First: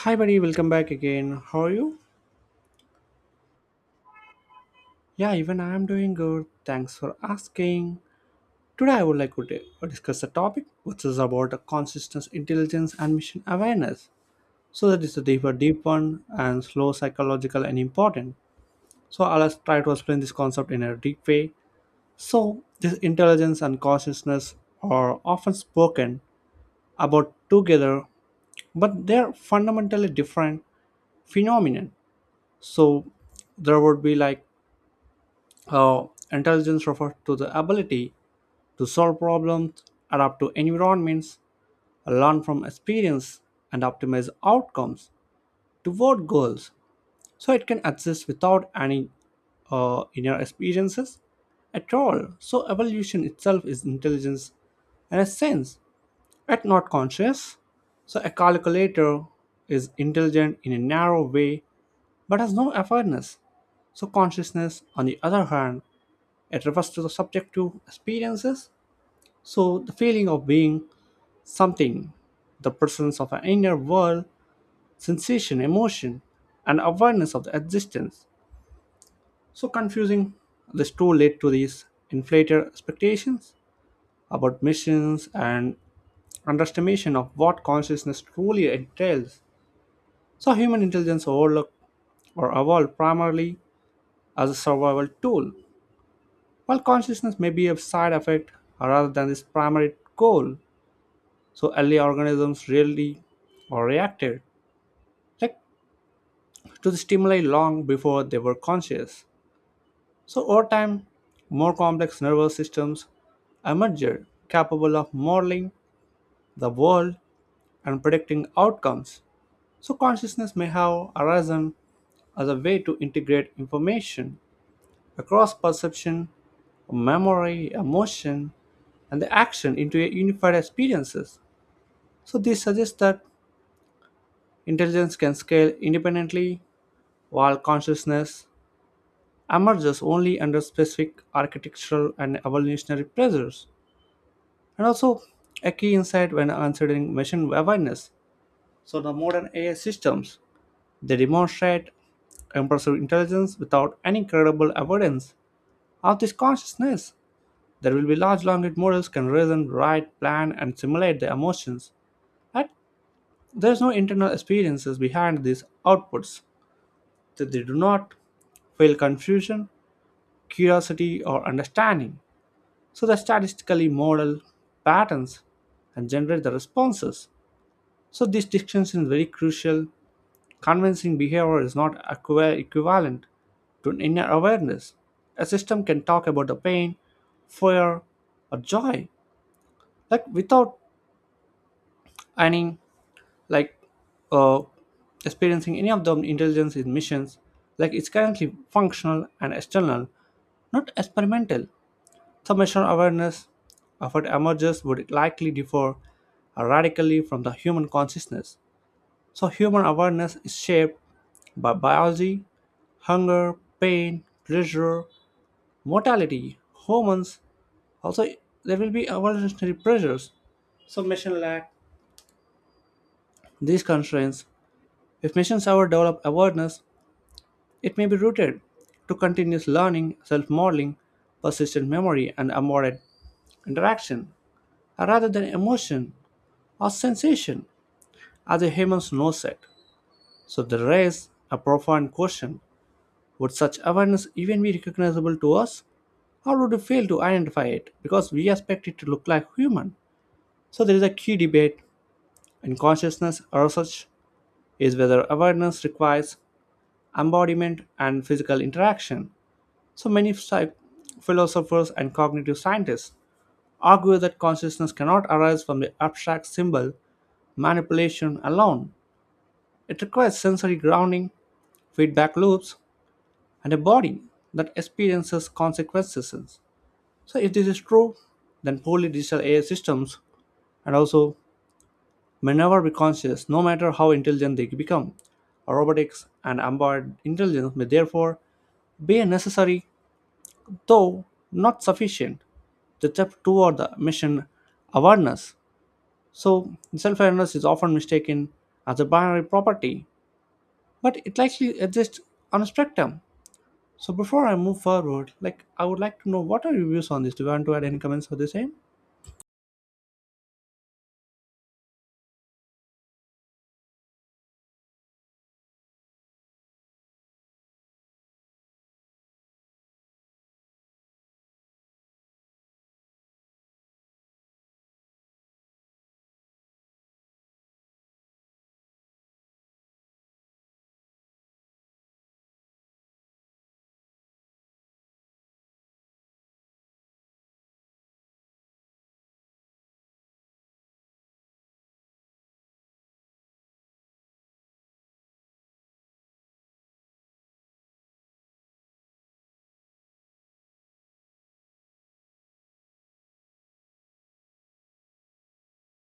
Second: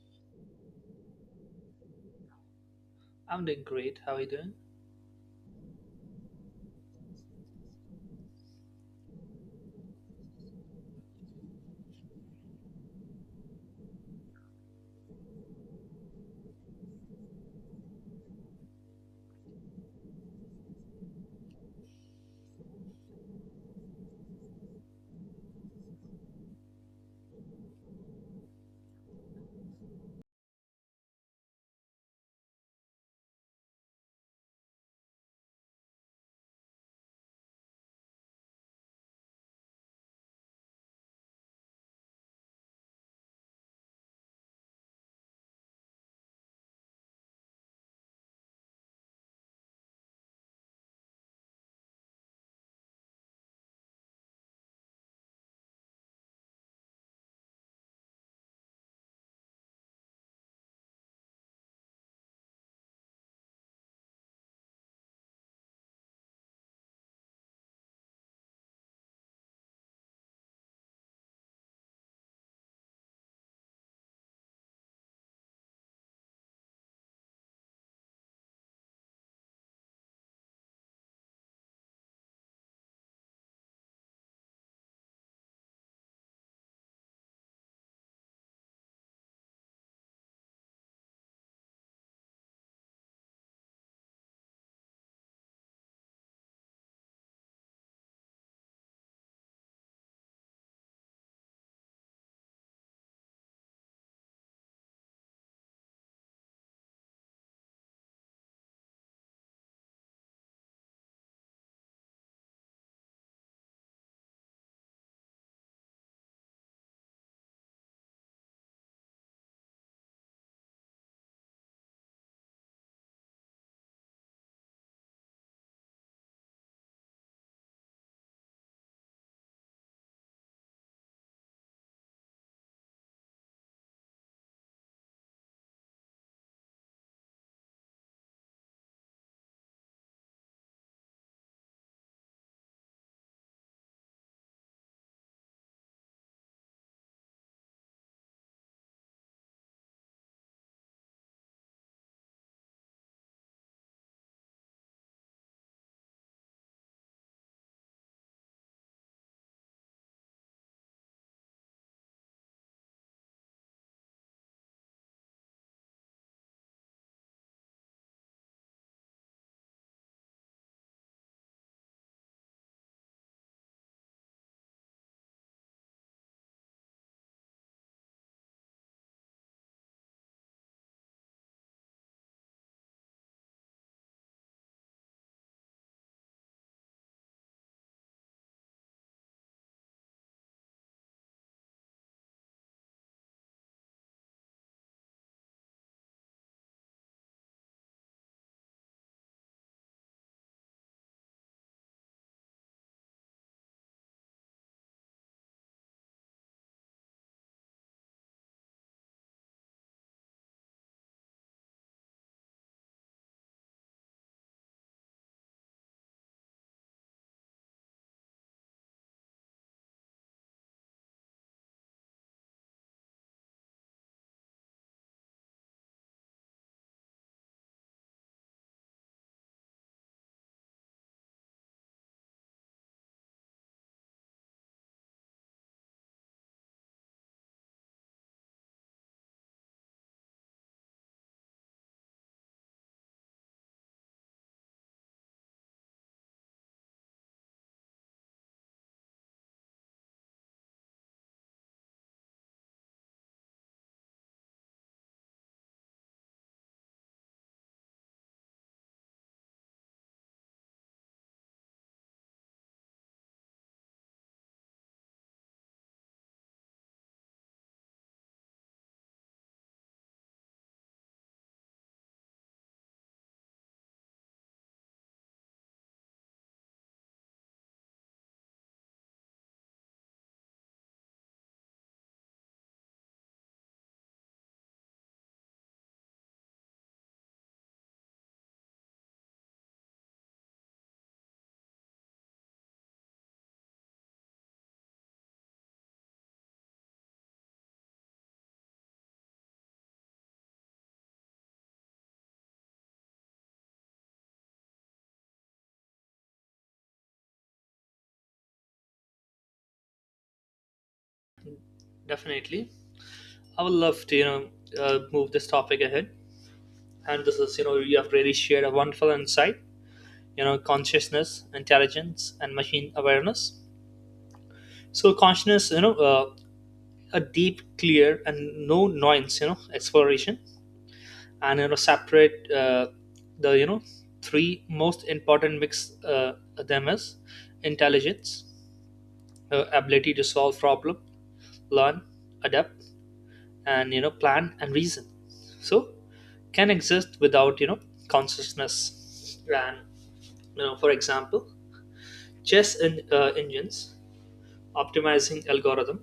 Hi, buddy, welcome back again. How are you? I'm doing great. How are you doing? Yeah, even I am doing good. Thanks for asking. Today, I would like to discuss a topic which is about the consistent intelligence and mission awareness. So, that is a deeper, deep one and slow, psychological, and important. So, I'll just try to explain this concept in a deep way. So, this intelligence and consciousness are often spoken about together, but they're fundamentally different phenomenon. So, there would be like Uh, intelligence refers to the ability to solve problems, adapt to environments, learn from experience, and optimize outcomes toward goals. So it can exist without any inner experiences at all. So evolution itself is intelligence in a sense, yet not conscious. So a calculator is intelligent in a narrow way but has no awareness. So consciousness, on the other hand, it refers to the subjective experiences. So, the feeling of being something, the presence of an inner world, sensation, emotion, and awareness of the existence. So confusing. This too led to these inflated expectations about missions and underestimation of what consciousness truly entails. So human intelligence overlooked or evolved primarily as a survival tool, while consciousness may be a side effect rather than its primary goal. So early organisms really, or reacted, like, to the stimuli long before they were conscious. So over time, more complex nervous systems emerged capable of modeling the world and predicting outcomes. So consciousness may have arisen as a way to integrate information across perception, memory, emotion, and the action into a unified experiences. So this suggests that intelligence can scale independently while consciousness emerges only under specific architectural and evolutionary pressures, and also a key insight when considering machine awareness. So the modern AI systems, they demonstrate impressive intelligence without any credible evidence of this consciousness. There will be large language models can reason, write, plan, and simulate their emotions. But there's no internal experiences behind these outputs. That they do not feel confusion, curiosity, or understanding. So they statistically model patterns and generate the responses. So this distinction is very crucial. Convincing behavior is not equivalent to an inner awareness. A system can talk about the pain, fear, or joy, like without any like uh, experiencing any of the intelligence in missions, like it's currently functional and external, not experimental. Submission awareness of what emerges would likely differ radically from the human consciousness. So, human awareness is shaped by biology, hunger, pain, pleasure, mortality, hormones. Also, there will be evolutionary pressures. So, machine lack these constraints. If machines ever develop awareness, it may be rooted to continuous learning, self modeling, persistent memory, and embodied interaction rather than emotion or sensation, as a human no set. So they raise a profound question: would such awareness even be recognizable to us? Or would we fail to identify it because we expect it to look like human? So there is a key debate in consciousness research is whether awareness requires embodiment and physical interaction. So many philosophers and cognitive scientists argue that consciousness cannot arise from the abstract symbol manipulation alone. It requires sensory grounding, feedback loops, and a body that experiences consequences. So, if this is true, then poorly digital AI systems and also may never be conscious, no matter how intelligent they become. Robotics and embedded intelligence may therefore be a necessary, though not sufficient, the step toward the mission awareness. So, self awareness is often mistaken as a binary property, but it likely exists on a spectrum. So before I move forward, like, I would like to know what are your views on this? Do you want to add any comments for the same? Definitely. I would love to, move this topic ahead. And this is, you have really shared a wonderful insight, consciousness, intelligence, and machine awareness. So, consciousness, a deep, clear, and no noise, exploration, and, separate the, you know, three most important mix them is intelligence, ability to solve problem, learn, adapt, and plan and reason. So can exist without consciousness. And for example, chess engines, optimizing algorithm,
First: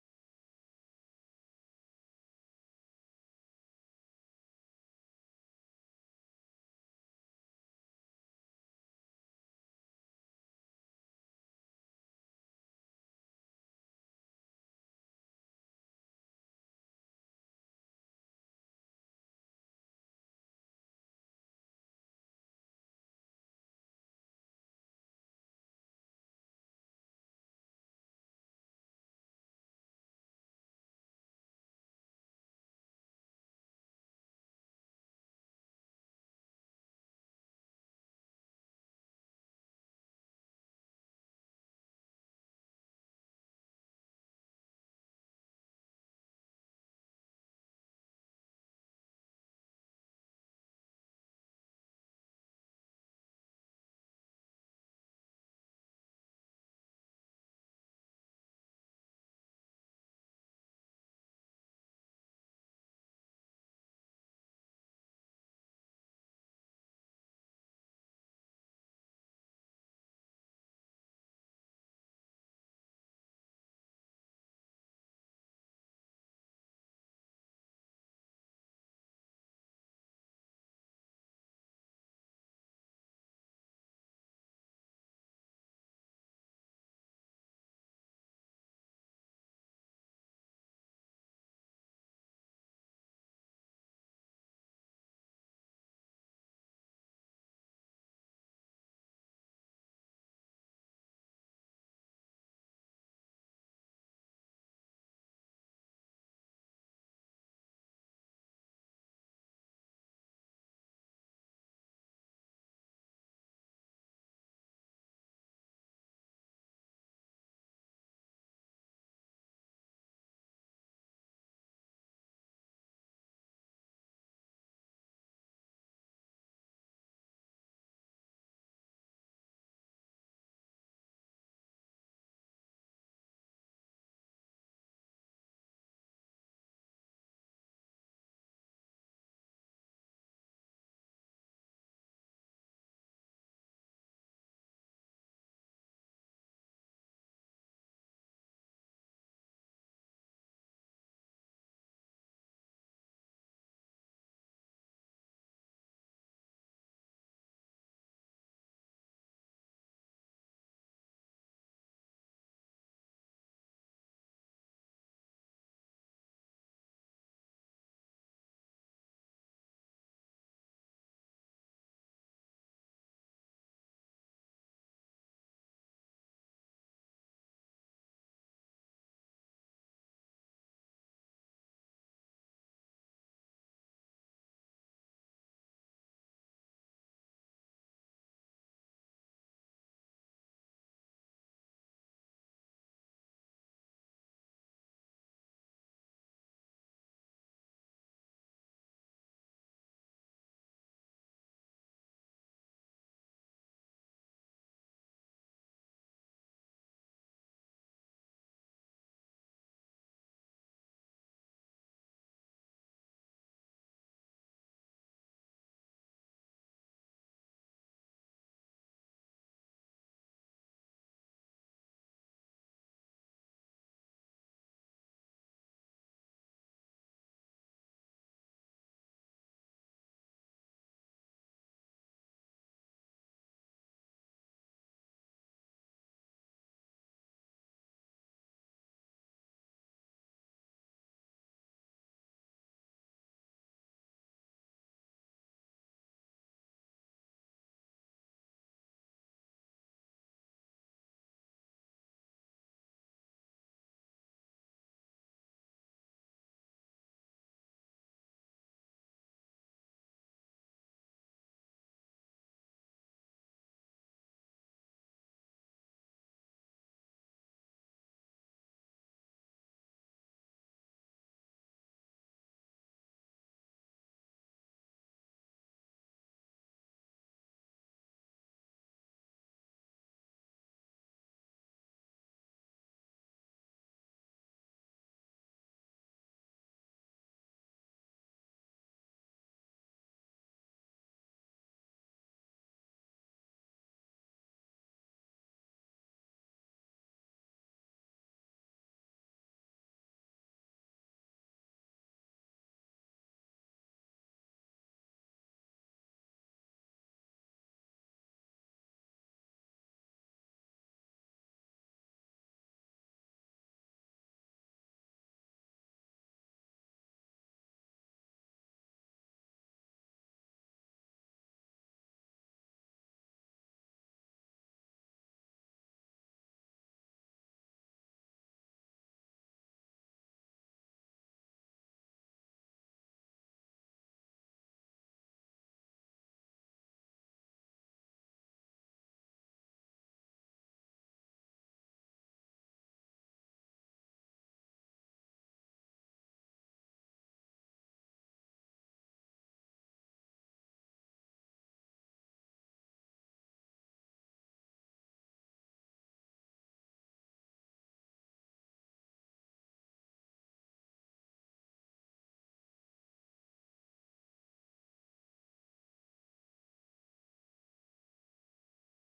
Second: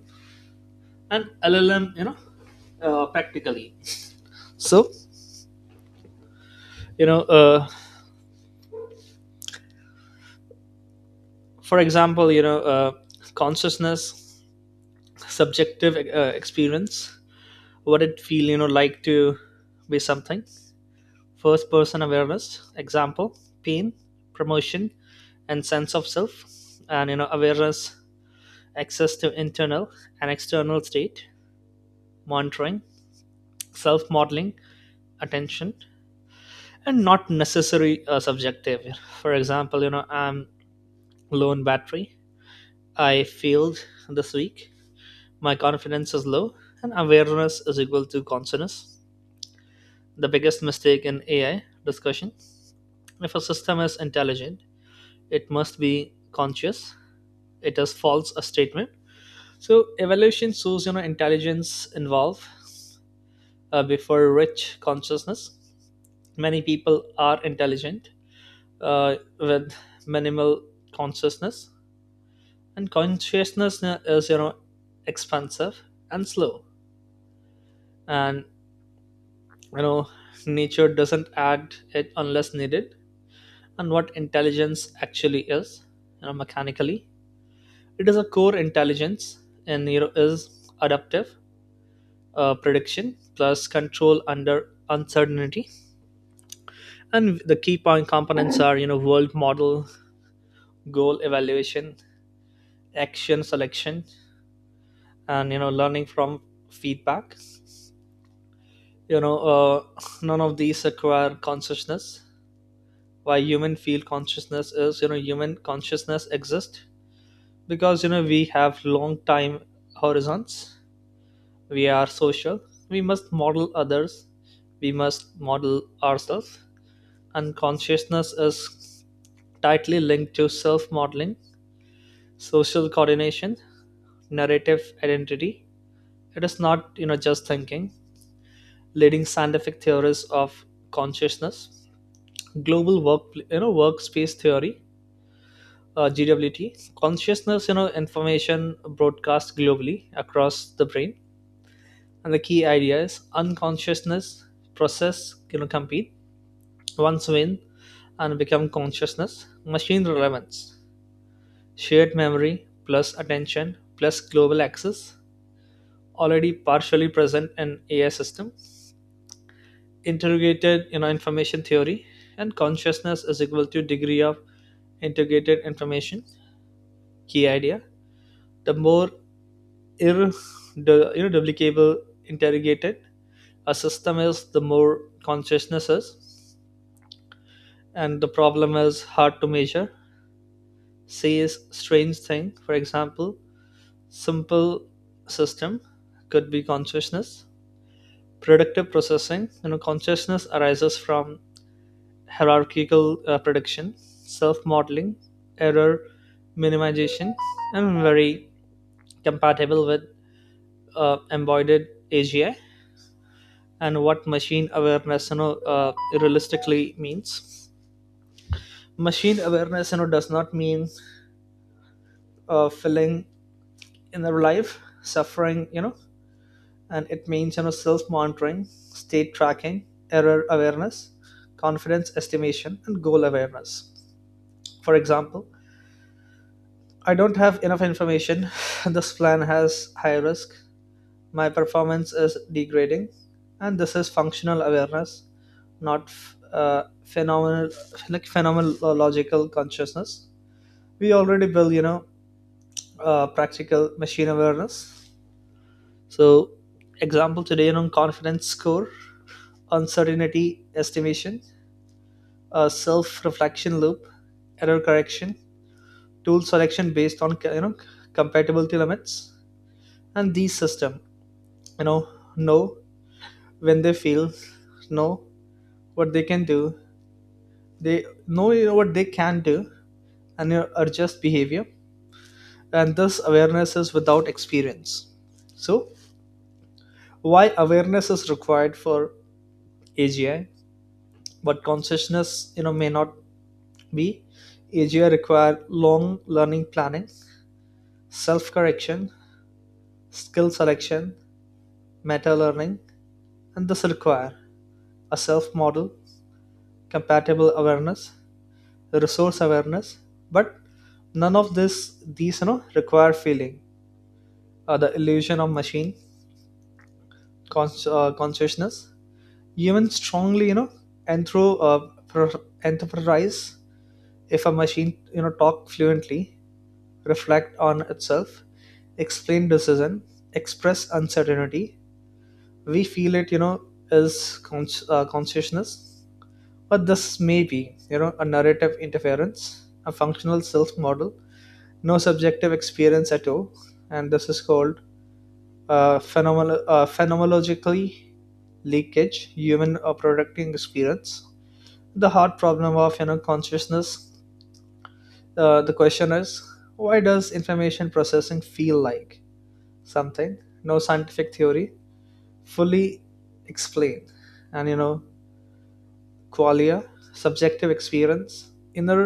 and LLM, practically. So you know uh, for example, consciousness, subjective experience, what it feel like to be something. First person awareness, example, pain, promotion, and sense of self. And awareness, access to internal and external state, monitoring, self modeling, attention, and not necessary subjective. For example, I'm low in battery, I failed this week, my confidence is low, and awareness is equal to consciousness. The biggest mistake in AI discussion: if a system is intelligent, it must be conscious, it is false a statement. So evaluation shows intelligence involved before rich consciousness. Many people are intelligent with minimal consciousness. And consciousness is expensive and slow, and you know nature doesn't add it unless needed. And what intelligence actually is, mechanically, it is a core intelligence. And is adaptive, prediction plus control under uncertainty. And the key point components are world model, goal evaluation, action selection, and learning from feedback. you know uh, none of these require consciousness. Why human feel consciousness is, human consciousness exists because we have long time horizons, we are social, we must model others, we must model ourselves. Unconsciousness is tightly linked to self modeling, social coordination, narrative identity. It is not, just thinking. Leading scientific theories of consciousness, global work, workspace theory, GWT, consciousness, information broadcast globally across the brain. And the key idea is unconsciousness process, compete, once win, and become consciousness, machine relevance. Shared memory plus attention plus global access, already partially present in AI system. Integrated information theory, and consciousness is equal to degree of integrated information. Key idea: the more ir- duplicable interrogated a system is, the more consciousness is. And the problem is hard to measure. Says strange thing. For example, simple system could be consciousness. Predictive processing, consciousness arises from hierarchical prediction, self-modeling, error minimization, and very compatible with embodied AGI. And what machine awareness, realistically means. Machine awareness, does not mean filling in their life, suffering, and it means, self-monitoring, state tracking, error awareness, confidence estimation, and goal awareness. For example, I don't have enough information, this plan has high risk, my performance is degrading, and this is functional awareness, not phenomenal, like phenomenological consciousness. We already build, practical machine awareness. So, example today, confidence score, uncertainty estimation, self-reflection loop, error correction, tool selection based on, compatibility limits. And these system you know know when they feel, know what they can do, they know what they can do, and adjust behavior. And this awareness is without experience. So why awareness is required for AGI but consciousness, may not be. AGI require long learning, planning, self correction, skill selection, meta learning, and this require a self model, compatible awareness, resource awareness. But none of this these you know require feeling. The illusion of machine consciousness, even strongly, enterprise. If a machine talk fluently, reflect on itself, explain decision, express uncertainty, we feel it, is consciousness. But this may be, a narrative interference, a functional self model, no subjective experience at all. And this is called phenomenal phenomenologically leakage, human producting experience. The hard problem of, consciousness, the question is, why does information processing feel like something? No scientific theory fully explain, and qualia, subjective experience, inner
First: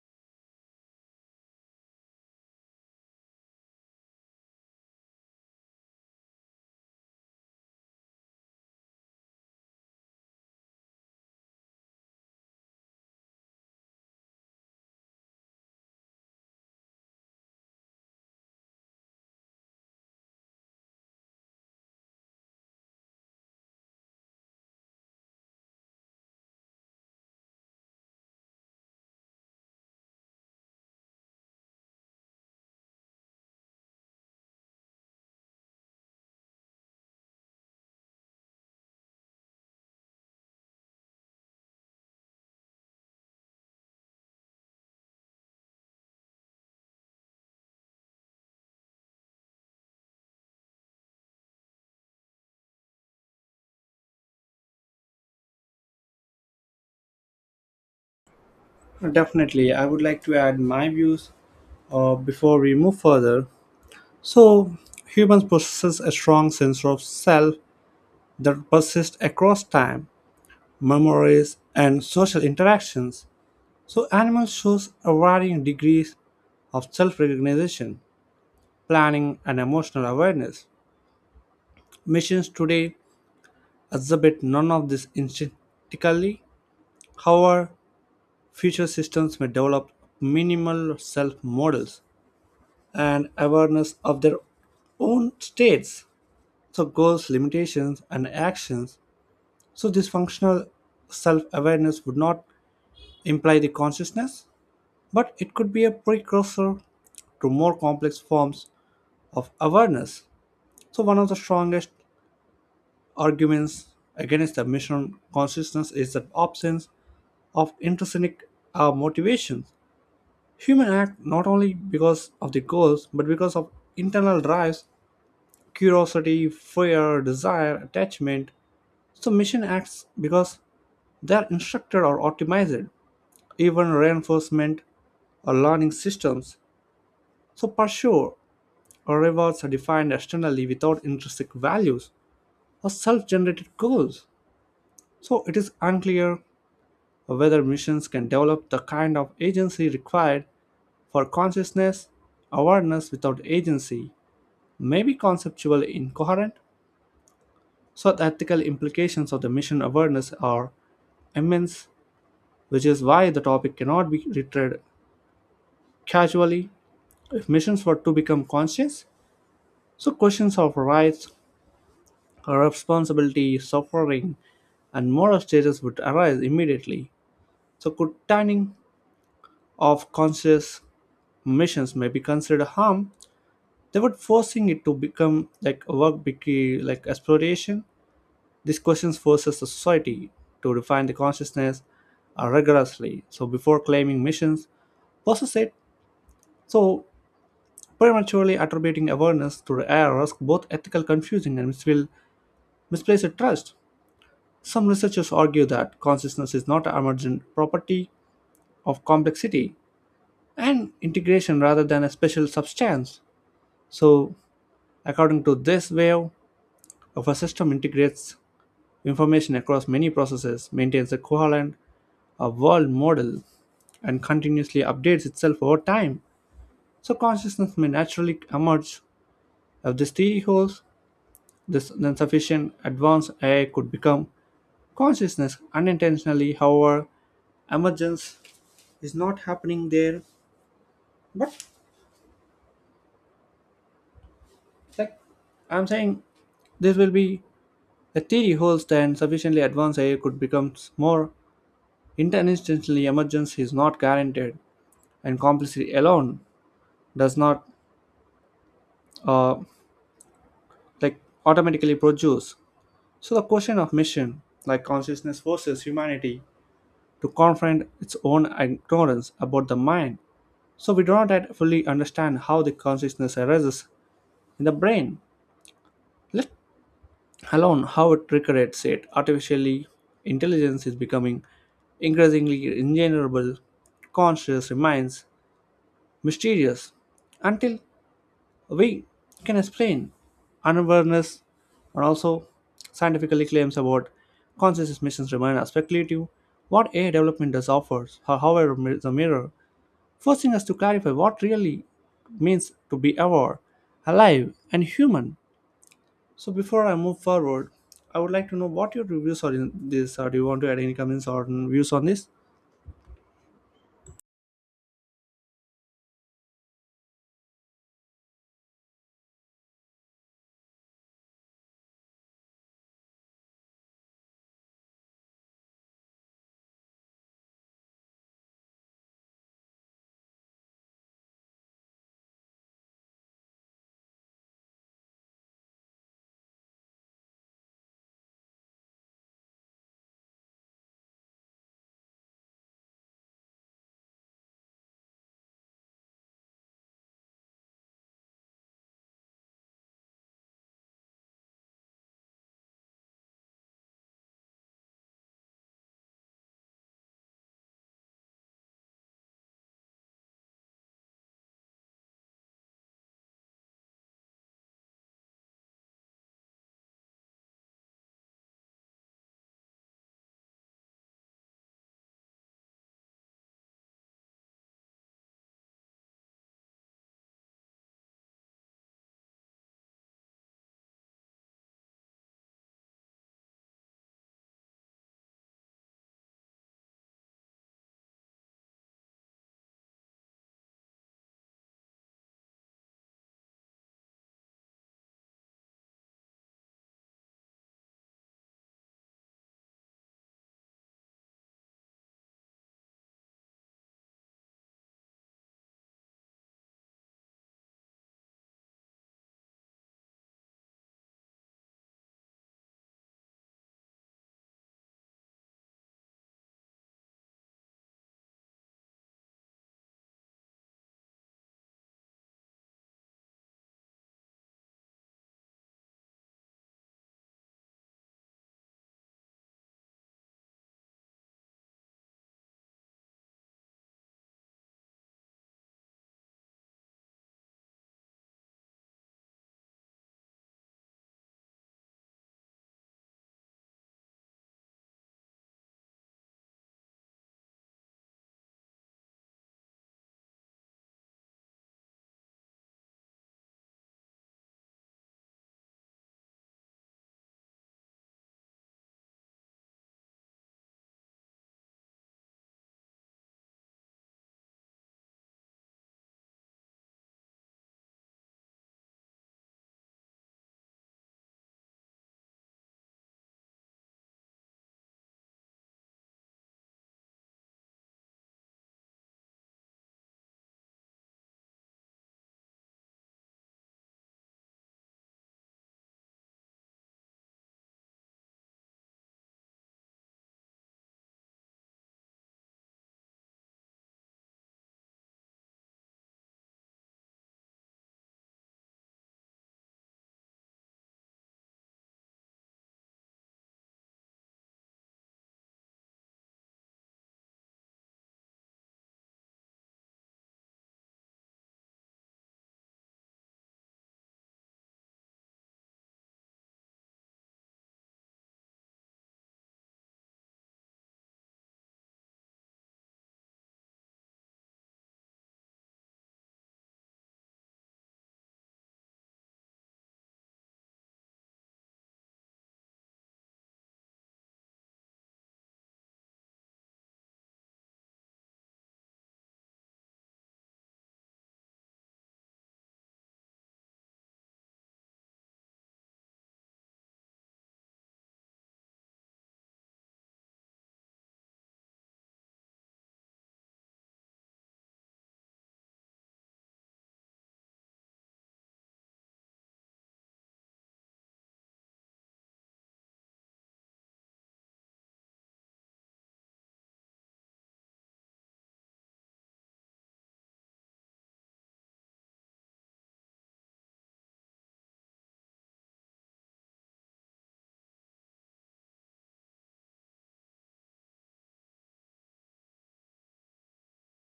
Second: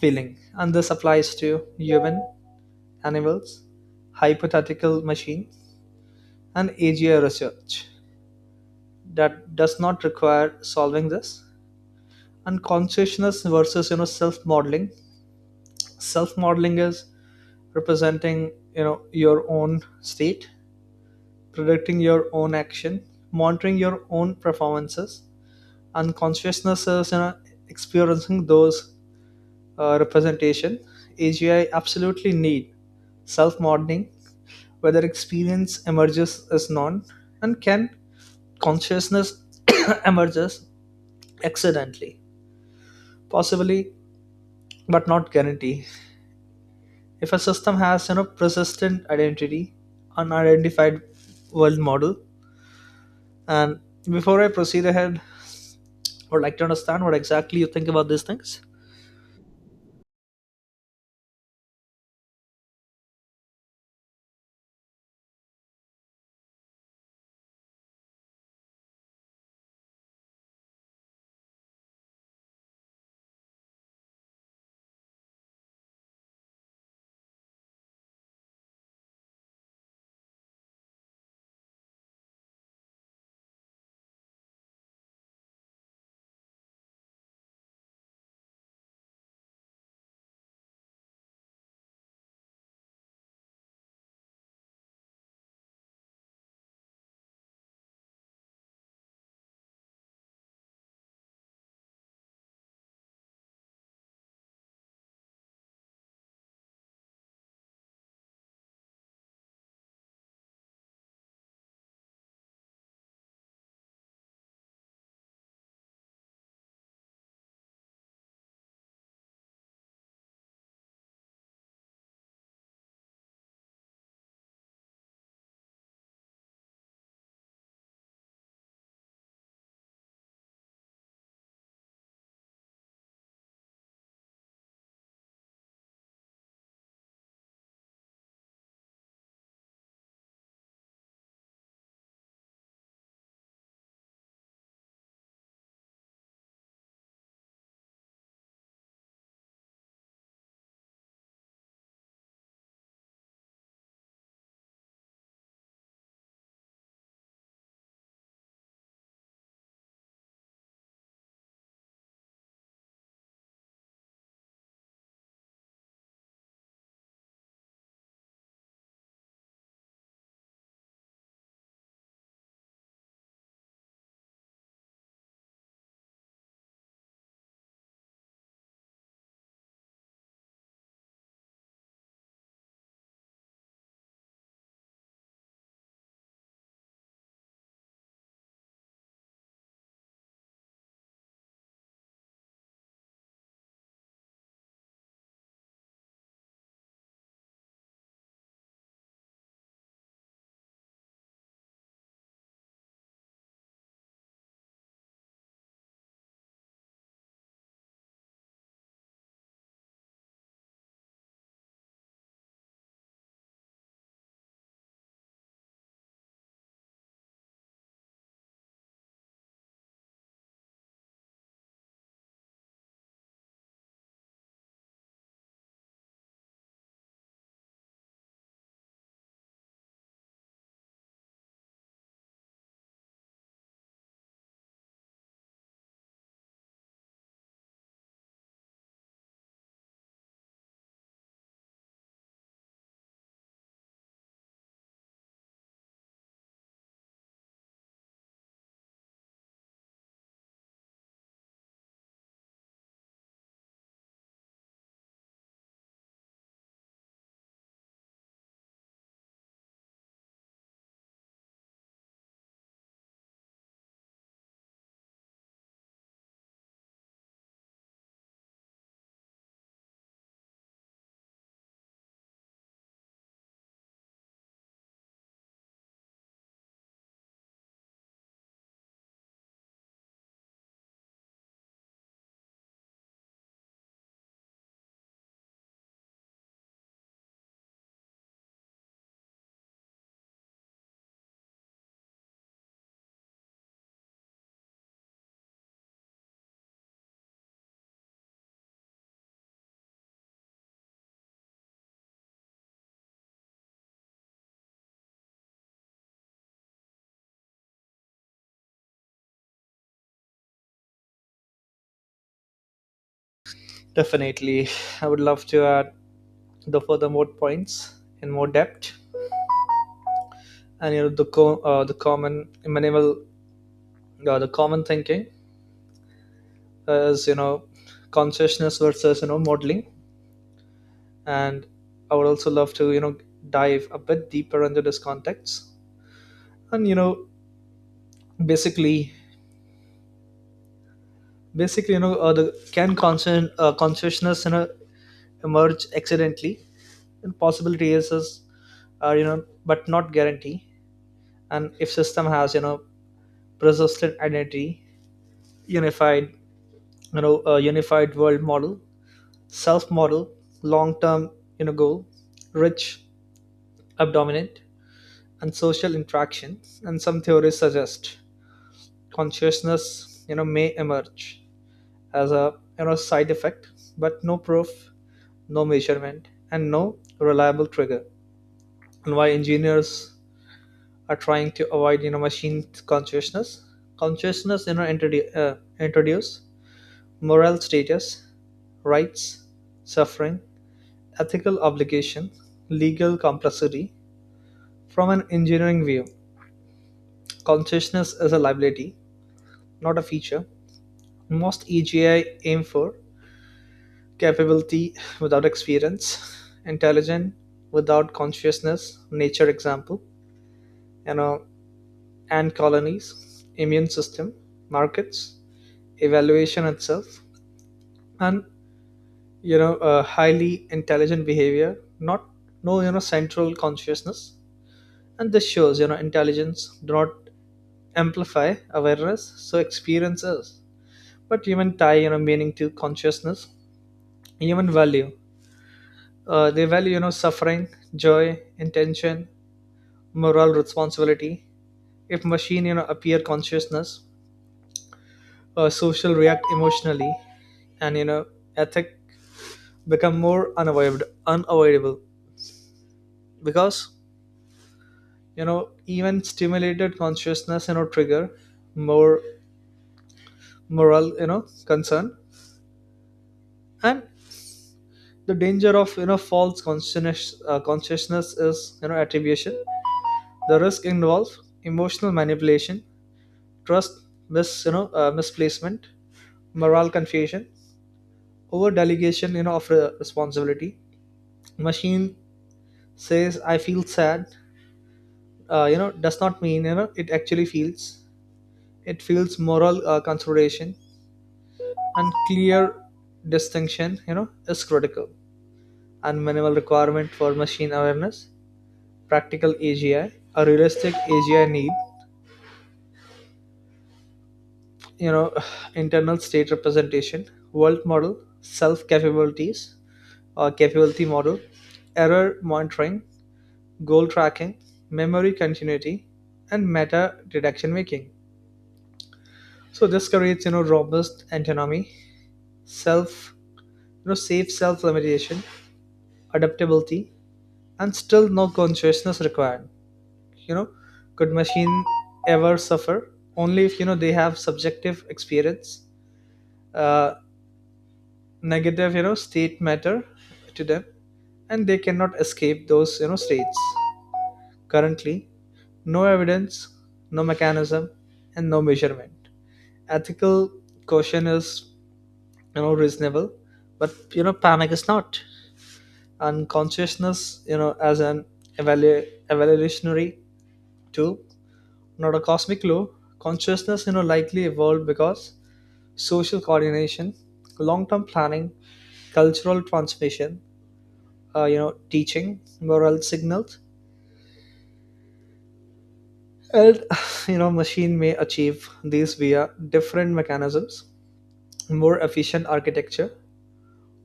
feeling, and this applies to human, animals, hypothetical machines. And AGI research that does not require solving this. And consciousness versus, self modeling. Self modeling is representing, your own state, predicting your own action, monitoring your own performances, and consciousness is, experiencing those representation. AGI absolutely need self modeling, whether experience emerges as non. And can consciousness emerges accidentally, possibly, but not guarantee. If a system has, persistent identity, unidentified world model, and before I proceed ahead, I would like to understand what exactly you think about these things. Definitely, I would like to add my views before we move further. So, humans possess a strong sense of self that persists across time, memories, and social interactions. So, animals show a varying degrees of self recognition, planning, and emotional awareness. Machines today exhibit none of this instinctively. However, future systems may develop minimal self models and awareness of their own states, so goals, limitations, and actions. So, this functional self awareness would not imply the consciousness, but it could be a precursor to more complex forms of awareness. So, one of the strongest arguments against the mission consciousness is the absence of intrinsic motivation. Humans act not only because of the goals, but because of internal drives, curiosity, fear, desire, attachment. So mission acts because they are instructed or optimized, even reinforcement or learning systems. So pursuit or rewards are defined externally without intrinsic values or self-generated goals. So it is unclear whether missions can develop the kind of agency required for consciousness awareness without agency maybe conceptually incoherent. So the ethical implications of the mission awareness are immense, which is why the topic cannot be treated casually. If missions were to become conscious, so questions of rights, responsibility, suffering, and moral status would arise immediately. So could turning of conscious missions may be considered harm, they would forcing it to become like a work like exploration. These questions forces the society to refine the consciousness rigorously. So before claiming missions, possess it. So prematurely attributing awareness to the air risk both ethical confusion and misplaced trust. Some researchers argue that consciousness is not an emergent property of complexity and integration rather than a special substance. So, according to this wave, if a system integrates information across many processes, maintains a coherent a world model and continuously updates itself over time. So consciousness may naturally emerge. If this theory holds, this then sufficient advanced AI could become consciousness unintentionally. However, emergence is not happening there. But, like, I'm saying, this will be a theory holds then sufficiently advanced AI could become more intentionally emergence is not guaranteed and complicity alone does not, uh, like automatically produce. So, the question of mission, like consciousness, forces humanity to confront its own ignorance about the mind. So, we do not yet fully understand how the consciousness arises in the brain, let alone how it recreates it artificially. Intelligence is becoming increasingly ingenerable, conscious remains mysterious until we can explain unawareness and also scientifically claims about consciousness missions remain as speculative. What AI development does offers, however, is a mirror, forcing us to clarify what really means to be aware, alive, and human. So before I move forward, I would like to know what your reviews are in this. Or do you want to add any comments or views on this? Definitely, I would love to add the further more points in more depth. And the common minimal, the common thinking is, consciousness versus, modeling. And I would also love to, dive a bit deeper into this context. And basically, the can consciousness, emerge accidentally, and possibility is, but not guarantee. And if system has, persistent identity, unified, unified world model, self model, long term, goal, rich abdominant, and social interaction. And some theories suggest consciousness, may emerge as a, side effect, but no proof, no measurement, and no reliable trigger. And why engineers are trying to avoid, machine consciousness. Consciousness, introduce moral status, rights, suffering, ethical obligation, legal complexity. From an engineering view, consciousness is a liability, not a feature. Most EGI aim for capability without experience, intelligent without consciousness. Nature example, you know, ant colonies, immune system, markets, evaluation itself, and highly intelligent behavior, not, no, central consciousness. And this shows, intelligence do not amplify awareness, so experiences. But human tie, meaning to consciousness, human value. They value, suffering, joy, intention, moral responsibility. If machine, appear consciousness, social react emotionally, and, ethic become more unavoidable, because, even stimulated consciousness, trigger more moral, concern. And the danger of, false consciousness is, attribution, the risk involved, emotional manipulation, trust misplacement, moral confusion, over delegation, responsibility. Machine says I feel sad, does not mean, it actually feels. It feels moral consideration, and clear distinction, is critical. And minimal requirement for machine awareness, practical AGI. A realistic AGI need, you know internal state representation, world model, self capabilities, or capability model, error monitoring, goal tracking, memory continuity, and meta deduction making. So this creates, robust autonomy, self, safe self limitation, adaptability, and still no consciousness required. You know, could machine ever suffer? Only if, they have subjective experience, uh, negative, state matter to them, and they cannot escape those, states. Currently, no evidence, no mechanism, and no measurement. Ethical caution is, reasonable, but, panic is not. And consciousness, as an evolutionary tool, not a cosmic law. Consciousness, likely evolved because social coordination, long-term planning, cultural transmission, teaching moral signals. And machine may achieve these via different mechanisms, more efficient architecture.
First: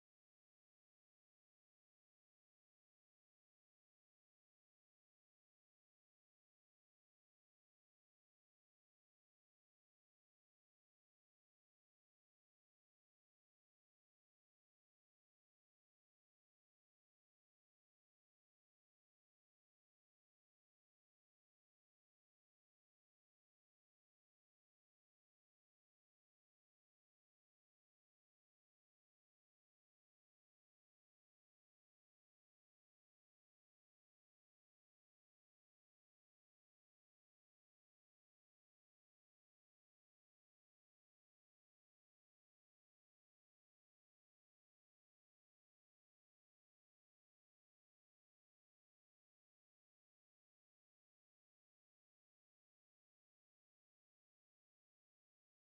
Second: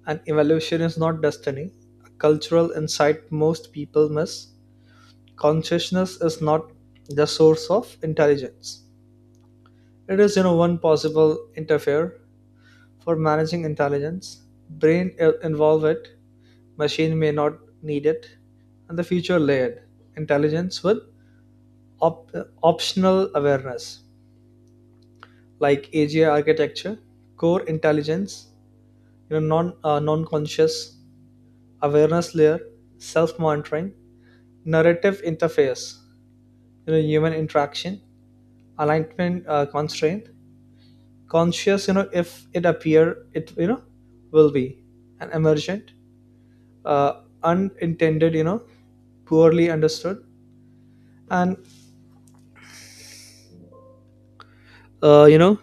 And evolution is not destiny, a cultural insight most people miss. Consciousness is not the source of intelligence. It is, one possible interfere for managing intelligence. Brain involve it, machine may not need it, and the future layered intelligence with op- optional awareness, like AGI architecture, core intelligence, non conscious awareness layer, self monitoring, narrative interface, human interaction alignment constraint. Conscious, if it appear it, will be, and emergent, uh, unintended, poorly understood. And uh, you know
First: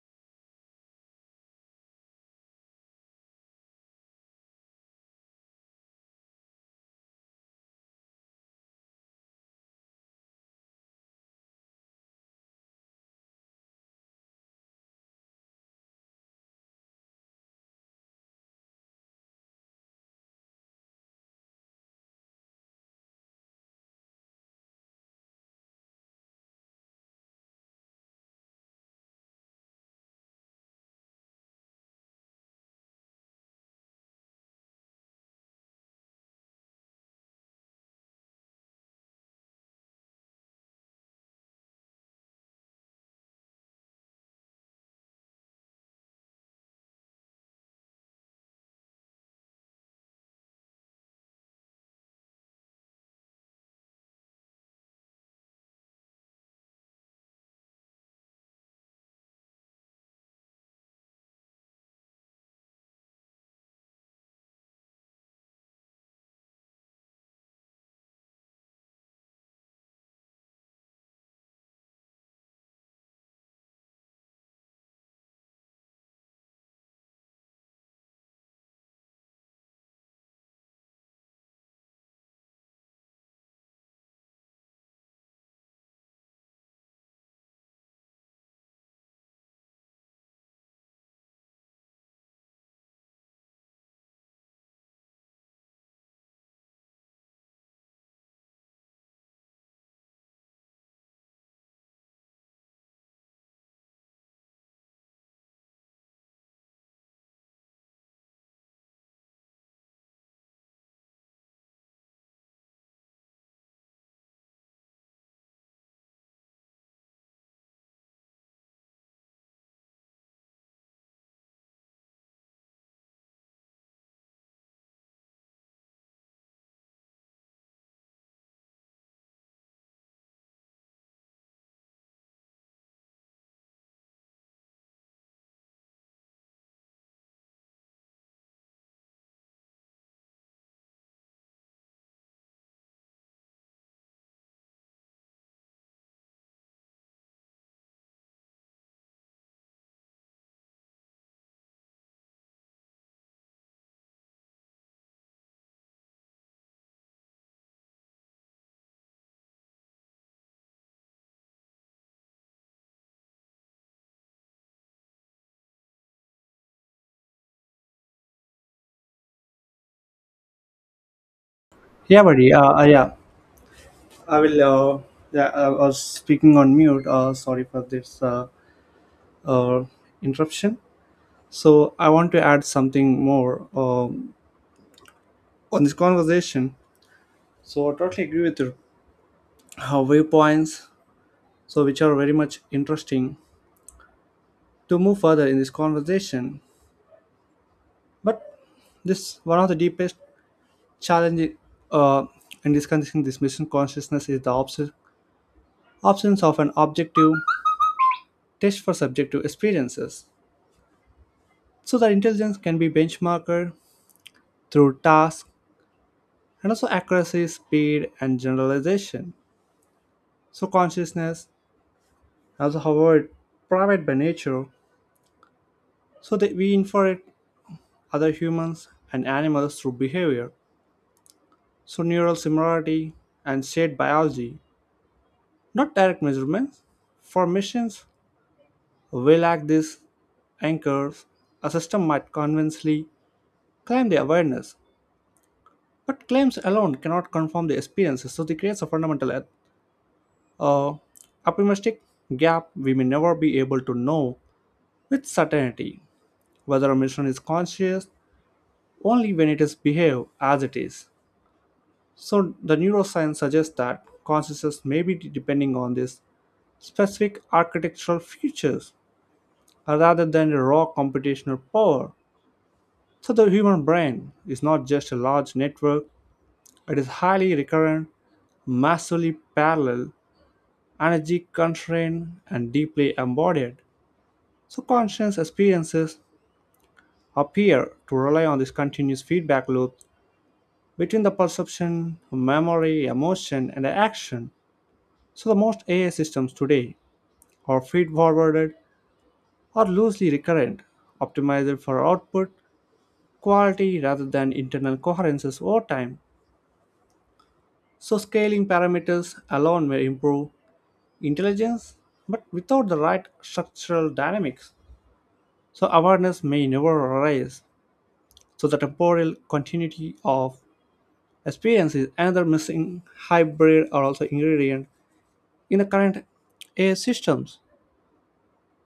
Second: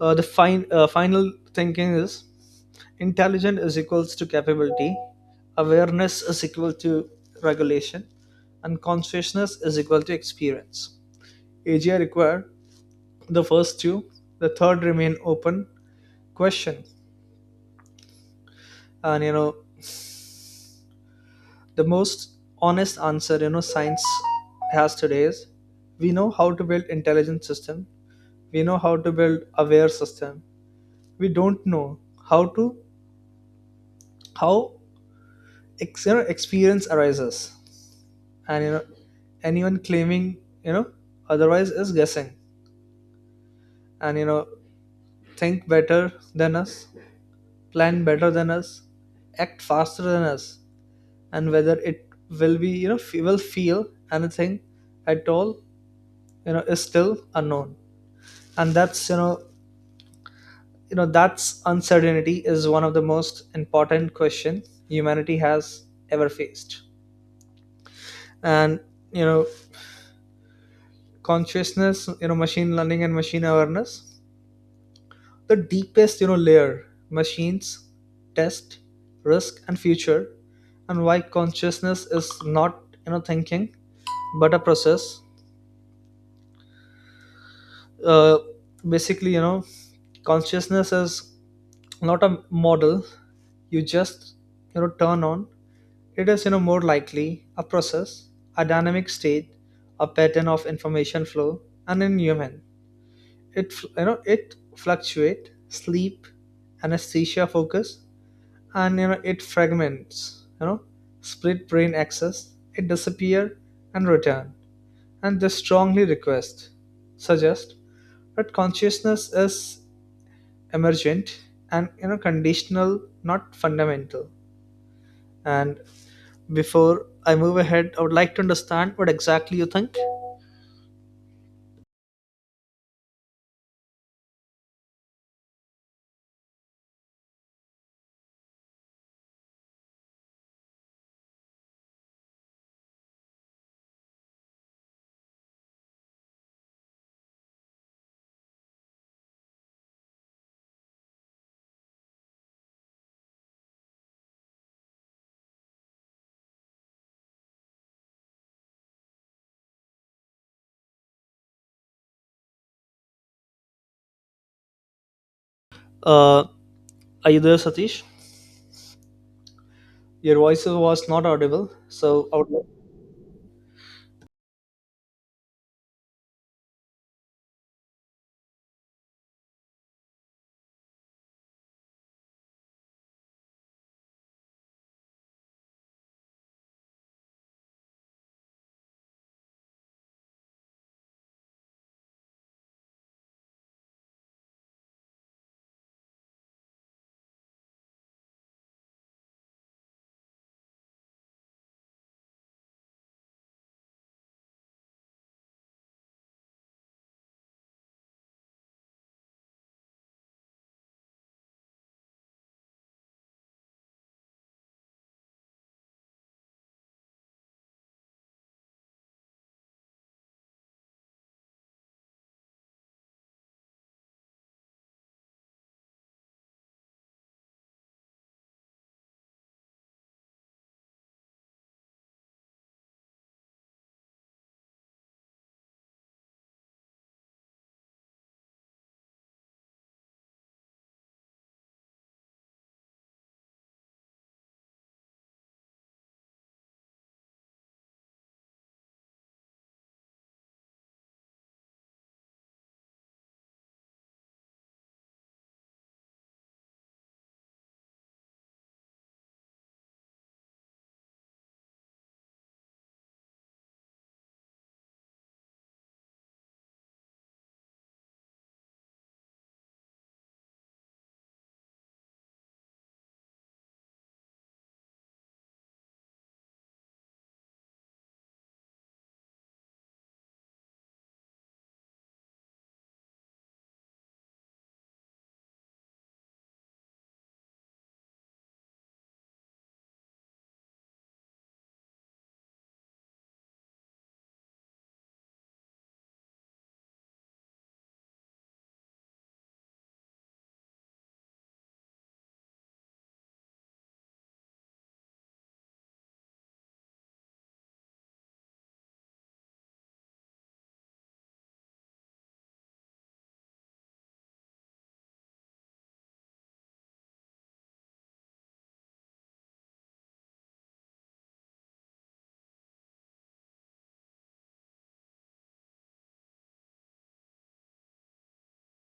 the fine final thinking is intelligent is equals to capability, awareness is equal to regulation, and consciousness is equal to experience. AGI require the first two. The third remain open question. And the most honest answer, science has today is, we know how to build intelligent system. We know how to build aware system. We don't know how to how experience arises. And anyone claiming, you know otherwise is guessing. And, think better than us, plan better than us, act faster than us. And whether it will be, will feel anything at all, is still unknown. And that's, that's uncertainty is one of the most important questions humanity has ever faced. And, you know consciousness, machine learning and machine awareness, the deepest, layer, machines, test, risk, and future. And why consciousness is not, thinking, but a process. Uh, basically you know consciousness is not a model you just, turn on. It is, more likely a process, a dynamic state, a pattern of information flow. And in human, it fl- you know it fluctuate, sleep, anesthesia, focus. And, it fragments, split brain access, it disappear and return. And this strongly request suggest that consciousness is emergent and, conditional, not fundamental. And before I move ahead, I would like to understand what exactly you think. uh, are you there, Satish? Your voice was not audible, Yeah, so I would buddy. like— Yeah, I will. Yeah, I was speaking on mute. Sorry for this. Uh, interruption. So I want to add something more on this conversation. So I totally agree with your viewpoints, so which are very much interesting to move further in this conversation. But this one of the deepest challenges uh, in discussing this mission consciousness is the absence of an objective test for subjective experiences. So that intelligence can be benchmarked through tasks and also accuracy, speed, and generalization. So consciousness, also however private by nature, so that we infer it other humans and animals through behavior. So neural similarity and shared biology, not direct measurements. For missions, we lack these anchors. A system might convincingly claim the awareness, but claims alone cannot confirm the experiences, so they creates a fundamental uh, optimistic gap we may never be able to know with certainty whether a mission is conscious only when it is behaved as it is. So the neuroscience suggests that consciousness may be depending on these specific architectural features rather than the raw computational power. So the human brain is not just a large network, it is highly recurrent, massively parallel, energy constrained, and deeply embodied. So conscious experiences appear to rely on this continuous feedback loop between the perception, memory, emotion, and action. So the most AI systems today are feed-forwarded or loosely recurrent, optimized for output quality rather than internal coherences over time. So scaling parameters alone may improve intelligence, but without the right structural dynamics, so awareness may never arise. So the temporal continuity of experience is another missing hybrid or also ingredient in the current AI systems.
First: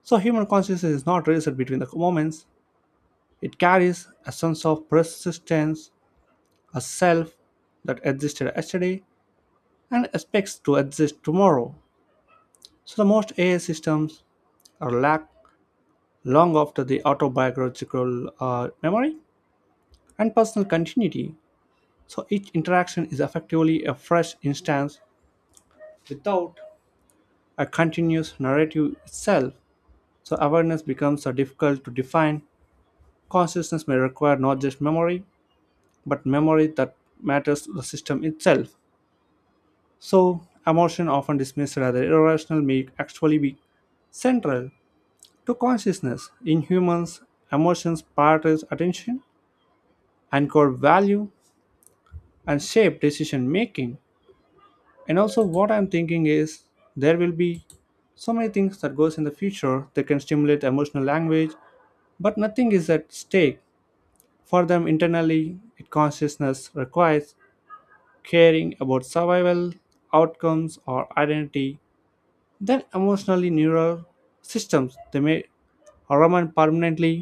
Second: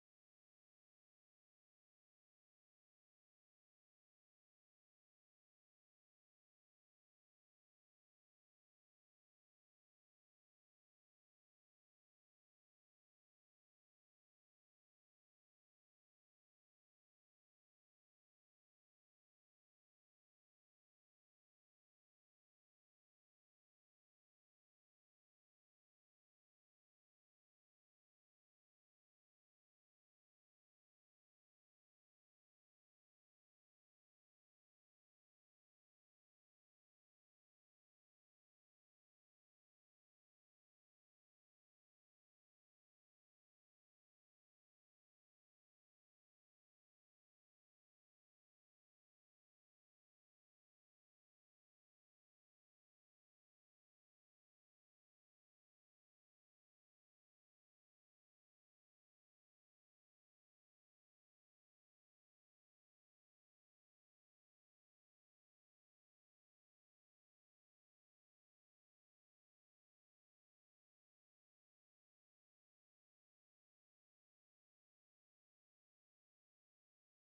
So human consciousness is not raised between the moments. It carries a sense of persistence, a self that existed yesterday and expects to exist tomorrow. So the most AI systems are lack long after the autobiographical memory and personal continuity. So each interaction is effectively a fresh instance without a continuous narrative itself. So awareness becomes difficult to define. Consciousness may require not just memory, but memory that matters to the system itself. So, emotion often dismissed rather irrational may actually be central to consciousness. In humans, emotions prioritize attention, anchor value, and shape decision making. And also, what I'm thinking is there will be so many things that goes in the future that can stimulate emotional language, but nothing is at stake for them internally. It consciousness requires caring about survival, outcomes, or identity. Then emotionally neural systems they may remain permanently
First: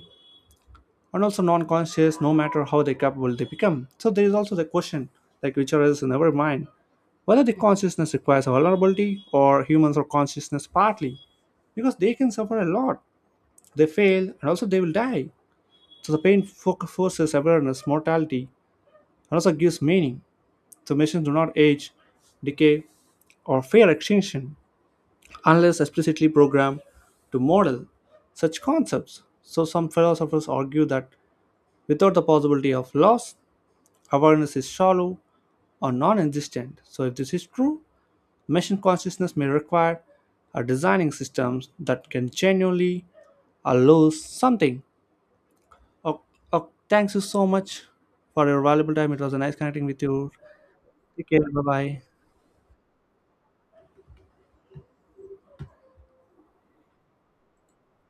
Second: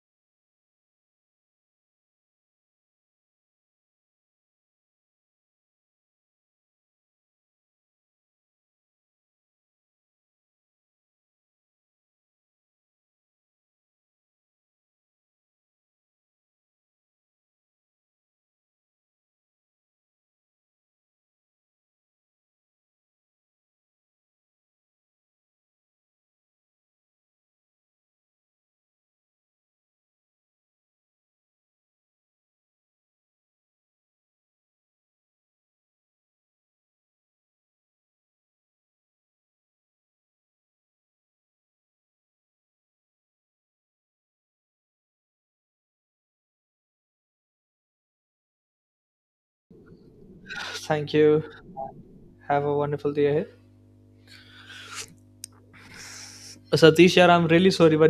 and also non-conscious no matter how they capable they become. So there is also the question like which arises in our mind whether the consciousness requires vulnerability or humans are consciousness partly because they can suffer a lot. They fail and also they will die. So the pain forces awareness, mortality, and also gives meaning. So machines do not age, decay, or fear extinction unless explicitly programmed to model such concepts. So, some philosophers argue that without the possibility of loss, awareness is shallow or non existent. So, if this is true, machine consciousness may require a designing systems that can genuinely lose something. Oh, oh, thanks you so much for your valuable time. It was a nice connecting with you. thank Take you. care. Bye bye. Have a wonderful day ahead. Satish, yeah, I'm really sorry but